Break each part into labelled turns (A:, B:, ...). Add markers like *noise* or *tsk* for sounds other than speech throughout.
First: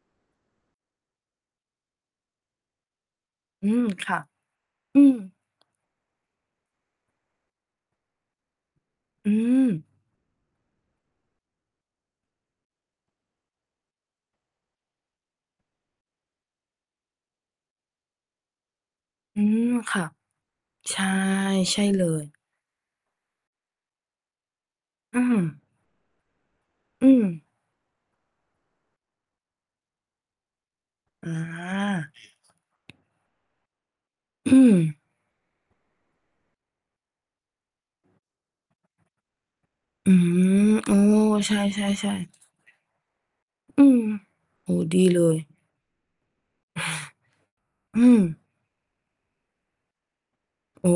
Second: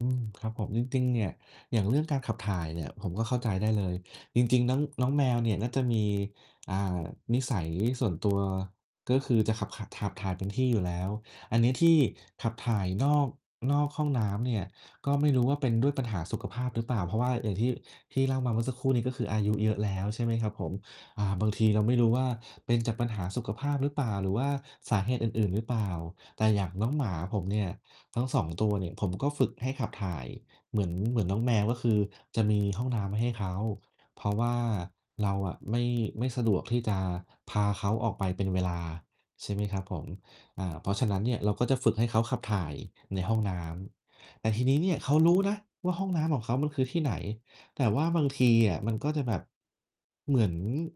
A: อืม ครับผม จริง ๆ เนี่ย อย่างเรื่องการขับถ่ายเนี่ยผมก็เข้าใจไ
B: อ
A: ด
B: ื
A: ้เล
B: ม
A: ย
B: ค่ะ
A: จริง ๆ น้อง
B: อื
A: น้อ
B: ม
A: งแมวเนี่ยน่าจะมี อ่า นิสัยส่วนตัวก็
B: อ
A: ค
B: ื
A: ือจะขับ ข ข
B: ม
A: ับถ่ายเป็นที่อยู่แล้ว อันนี้ที่ขับถ่ายนอก นอกห้องน้ำเนี่ยก็ไม่รู้ว่าเป็นด้วยปัญหาสุขภาพหรือเปล่า เพราะว่าอย่างที่ ที่เล่ามาเมื่อสักครู่นี้ก็คืออ
B: อ
A: า
B: ื
A: ยุเย
B: ม
A: อะแล
B: ค
A: ้
B: ่
A: ว
B: ะ
A: ใช่ไหมครับผม?
B: ใช่
A: อ่า บางที
B: ใ
A: เ
B: ช
A: รา
B: ่
A: ไม่
B: เล
A: รู้ว่
B: ย
A: าเป็นจากปัญหาสุขภาพ หรือเปล่า หรือว่าสาเห
B: อื
A: ตุอื่น ๆ ห
B: ม
A: รือเปล่า แต่อย่างน้องห
B: อ
A: ม
B: ื
A: าผม
B: ม
A: เนี่ยทั้ง 2 ตัวเนี่ย ผมก็ฝึกให้ขับถ่ายเหมือน เหมือน
B: อ
A: น
B: า
A: ้องแมว ก็คือจะมีห้องน้ำให้เขา เพราะว
B: อ
A: ่
B: ื
A: า
B: ม
A: เราอะไม่ ไม่สะดวกที่จะพาเขาออกไปเป็นเวลา ใช่ไหมครับผม
B: อื
A: อ
B: ม
A: า เพ
B: เ
A: ร
B: อ
A: า
B: อ
A: ะฉะนั้นเนี่ย เร
B: ใ
A: า
B: ช
A: ก็จะฝึกให้เ
B: ่
A: ขาขับ
B: ๆ
A: ถ่ายในห้องน้
B: ๆ อืม
A: ำ แต่ที
B: โอ
A: น
B: ้
A: ี้
B: โฮ
A: เนี่
B: ด
A: ย
B: ี
A: เขา
B: เล
A: รู
B: ย
A: ้นะว่าห้องน้ำของเขามันคือที่ไหน แต่ว
B: อื
A: ่าบาง
B: ม
A: ทีอะมันก็จะแบบ เหมือน
B: เออ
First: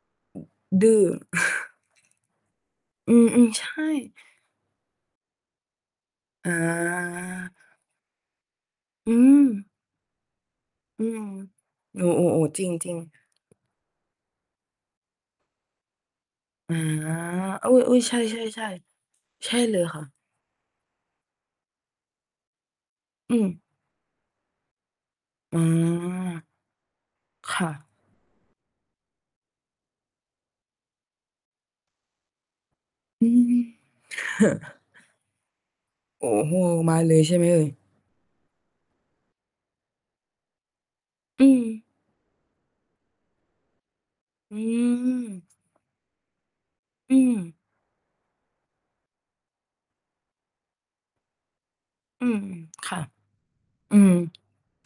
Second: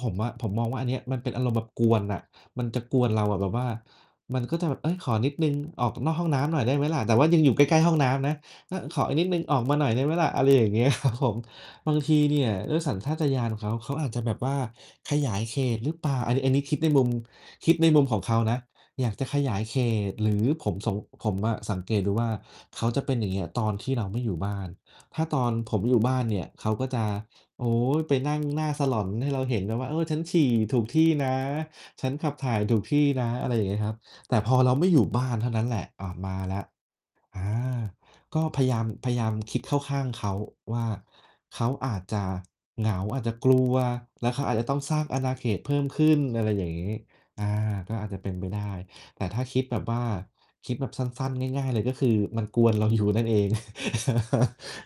A: ผมอะ ผมมองว่าอ
B: ด
A: ันเ
B: ื
A: นี
B: ้
A: ้
B: อ
A: ยมันเป็นอารมณ์แบบกวนอะ มันจะกวน
B: อื
A: เราอะ แบ
B: อ
A: บ
B: ๆ
A: ว
B: ใ
A: ่
B: ช
A: า
B: ่
A: มันก็จะแบบ "เฮ้ย ขอนิดหนึ่ง ออกนอกห้องน้
B: อ
A: ำหน่อยได้ไหมล่ะ?" แต่ว่ายังอย
B: า
A: ู่ใกล้ ๆ ห้องน้ำนะ "อา ขอ
B: อ
A: อ
B: ื
A: ีกนิดหนึ่ง ออ
B: ม
A: กมาหน่อยได้ไหมล่ะ" อะไรอย่างเงี้ย
B: อื
A: ครับ
B: ม
A: ผม บาง
B: อ๋
A: ทีเน
B: อ
A: ี่ย
B: ๆ ๆ จ
A: ด้วยส
B: ริ
A: ัญ
B: ง
A: ช
B: ๆ
A: าตญาณของเขา เขาอาจจะแบบว่าขยายเขต หรือเปล่า อันนี้ อันนี้
B: อ
A: ค
B: า
A: ิดในมุม
B: เ
A: ค
B: อ
A: ิดใน
B: อ
A: มุม
B: ๆ ใช
A: ขอ
B: ่ ๆ
A: งเขานะ อยากจะข
B: ๆ ใ
A: ย
B: ช
A: า
B: ่
A: ยเ
B: เล
A: ข
B: ยค่
A: ต
B: ะ
A: หรือผมสง ผมอะสังเกตดูว่า เขาจะเป็นอย่า
B: อื
A: งเงี้ยต
B: ม
A: อนที่เราไม่อยู่บ้าน ถ้าตอน
B: อื
A: ผม
B: ม
A: อยู่บ้านเนี่ยเขาก็จะ
B: ค
A: โ
B: ่
A: อ้
B: ะ
A: ไปนั่งหน้าสลอนให้เราเห็นนะว่า เอ่อ "ฉันฉี่ถูกที่นะ ฉันขับถ่ายถูกที่น
B: อ
A: ะ"
B: ื
A: อะไรอย่างเงี้ยครั
B: ม
A: บ แต่พอเรา
B: *chuckles*
A: ไม่อยู่บ้านเท่านั้นแหละ อ้าว
B: โอ้
A: มา
B: โ
A: แ
B: ฮ
A: ล้ว
B: มาเลยใช่
A: อ
B: ไหม
A: า
B: เอ่ย?
A: ก็พยายาม พยายามคิดเข้าข้างเขาว่า
B: อื
A: เขา
B: ม
A: อาจจะเหงา อาจจะกลัว แล้วเขาอ
B: อ
A: า
B: ื
A: จจะต้องสร้างอาณา
B: ม
A: เขตเพิ่มขึ้น อะไรอย่างงี้
B: อื
A: อา
B: ม
A: ก็อาจจะเป็นไปได้ แต่ถ้าคิดแบบว่า คิดแบบสั้น ๆ ง่าย ๆ เลยก็คือ
B: อืม
A: มันกวนเรา
B: ค่
A: อย
B: ะ
A: ู่ นั่นเอง
B: อืม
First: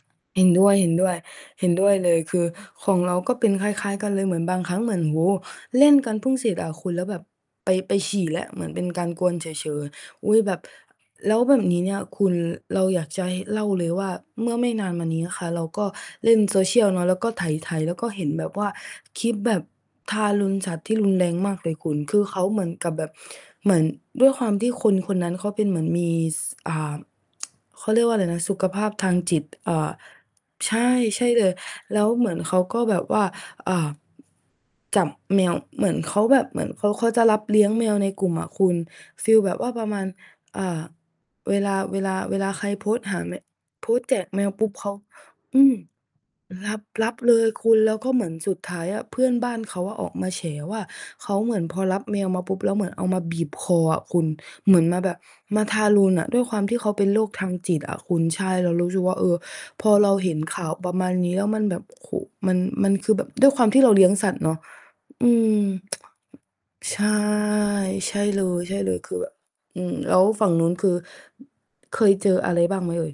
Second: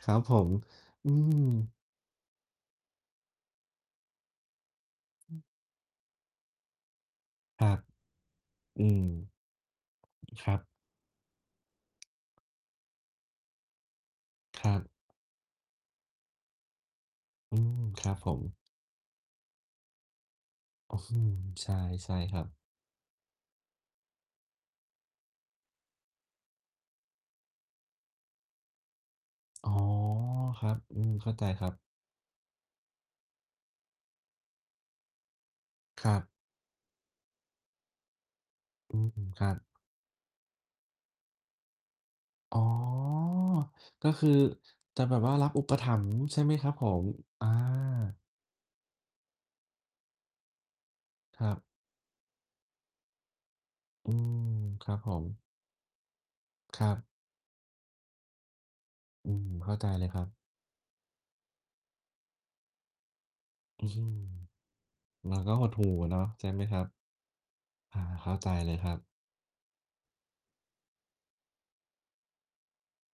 A: *laughs* ครับผ
B: เห็
A: ม
B: นด้วย ๆ เห็นด
A: อืม
B: ้วยเลย คือของเราก็เป็นคล้าย ๆ กันเลย เหมือนบางครั้งเหมือน โอ้
A: อืม
B: เล่นกันพึ่งเสร็จอะคุณ แล้วแบบ
A: คร
B: ไ
A: ั
B: ป
A: บ
B: ไปฉี่แล้ว เหมือนเ
A: อ
B: ป
A: ื
B: ็นก
A: ม
B: ารกวนเฉย ๆ อุ๊ย
A: ค
B: แ
A: ร
B: บ
A: ั
B: บ
A: บ
B: แล้วแบบนี้เนี่ยคุณ เราอยากจะเล่าเลยว่า เมื่อ
A: ค
B: ไม
A: ร
B: ่
A: ั
B: น
A: บ
B: านมานี้ค่ะ เราก็เล่น social เนาะ แล้วก็ไ
A: อื
B: ถ
A: ม
B: ๆ
A: ค
B: ก็
A: รับ
B: เห็
A: ผ
B: นแบบ
A: ม
B: ว่าคลิปแบบทารุณสัตว์ท
A: อ
B: ี
A: ื
B: ่รุนแร
A: ม
B: งมาก
A: ใ
B: เล
A: ช่
B: ยคุณ
A: ใช
B: ค
A: ่
B: ือ
A: ค
B: เข
A: รั
B: า
A: บ
B: เหมือนกับแบบ เหมือนด้วยความที่คนคนนั้นเขาเป็นเหมือนมี ส อ่า *tsk* เขาเรียกว่าไรนะ สุขภาพทางจิต
A: อ
B: เ
A: ๋
B: อ
A: อ
B: ่อ
A: คร
B: ใ
A: ั
B: ช
A: บ
B: ่
A: อืม
B: ใช
A: เข
B: ่
A: ้าใ
B: เ
A: จ
B: ลย
A: ครับ
B: แล้วเหมือนเขาก็แบบว่า อ่า จับแมว เหมือน
A: คร
B: เข
A: ั
B: า
A: บ
B: แบบ เหมือนเขา เขาจะรับเลี้ยงแมวในกลุ่มอะคุณ
A: อืม
B: ฟีล
A: ครั
B: แบ
A: บ
B: บว่าประมาณ อ่า เวลา เวลา เวลา
A: อ๋
B: ใ
A: อ
B: ครโพสต์หาแม โพสต
A: ก
B: ์
A: ็
B: แจ
A: ค
B: ก
A: ือ
B: แมวปุ๊บ เขา
A: จะแบบว่ารับ
B: อ
A: อ
B: ื
A: ุป
B: อ
A: ถัมภ์ใช่ไหมค
B: ร
A: รับ
B: ับ
A: ผ
B: ร
A: ม?
B: ับเล
A: อ
B: ย
A: า
B: คุณ แล้วก็เหมือนสุดท้ายอะ เพื่อนบ้านเขาอะออกมาแฉว่า เขา
A: ค
B: เ
A: ร
B: ห
A: ั
B: มื
A: บ
B: อนพอรับแมวมาปุ๊บแล้วเหมือนเอามาบีบคออะ
A: อื
B: คุณ
A: ม
B: เหมือน
A: คร
B: ม
A: ับ
B: าแ
A: ผ
B: บบ
A: ม
B: มาทารุณอะ ด้วยความที่
A: ค
B: เ
A: ร
B: ขา
A: ั
B: เป
A: บ
B: ็นโรคทางจิตอะคุณ ใช่ เรารู้สึกว่า เอ
A: อื
B: อ
A: ม เข้า
B: พ
A: ใจ
B: อ
A: เล
B: เ
A: ย
B: รา
A: ครั
B: เห็
A: บ
B: นข่าวประมาณนี้แล้วมันแบบ โอ้โฮ มัน มันคือแบบ ด้วยความที่
A: อื
B: เราเลี้ยง
A: ม
B: สัตว์เนาะ อื
A: มันก็
B: ม
A: หดหู่
B: *tsk*
A: เนาะใช่ไหมครับ?
B: ใช่
A: อา
B: ใช่
A: เข้า
B: เล
A: ใจเลยครั
B: ย
A: บ
B: ๆ คือแบบ อืม แล้วฝั่งนู้นคือ เคยเจออะไรบ้างไหมเอ่ย?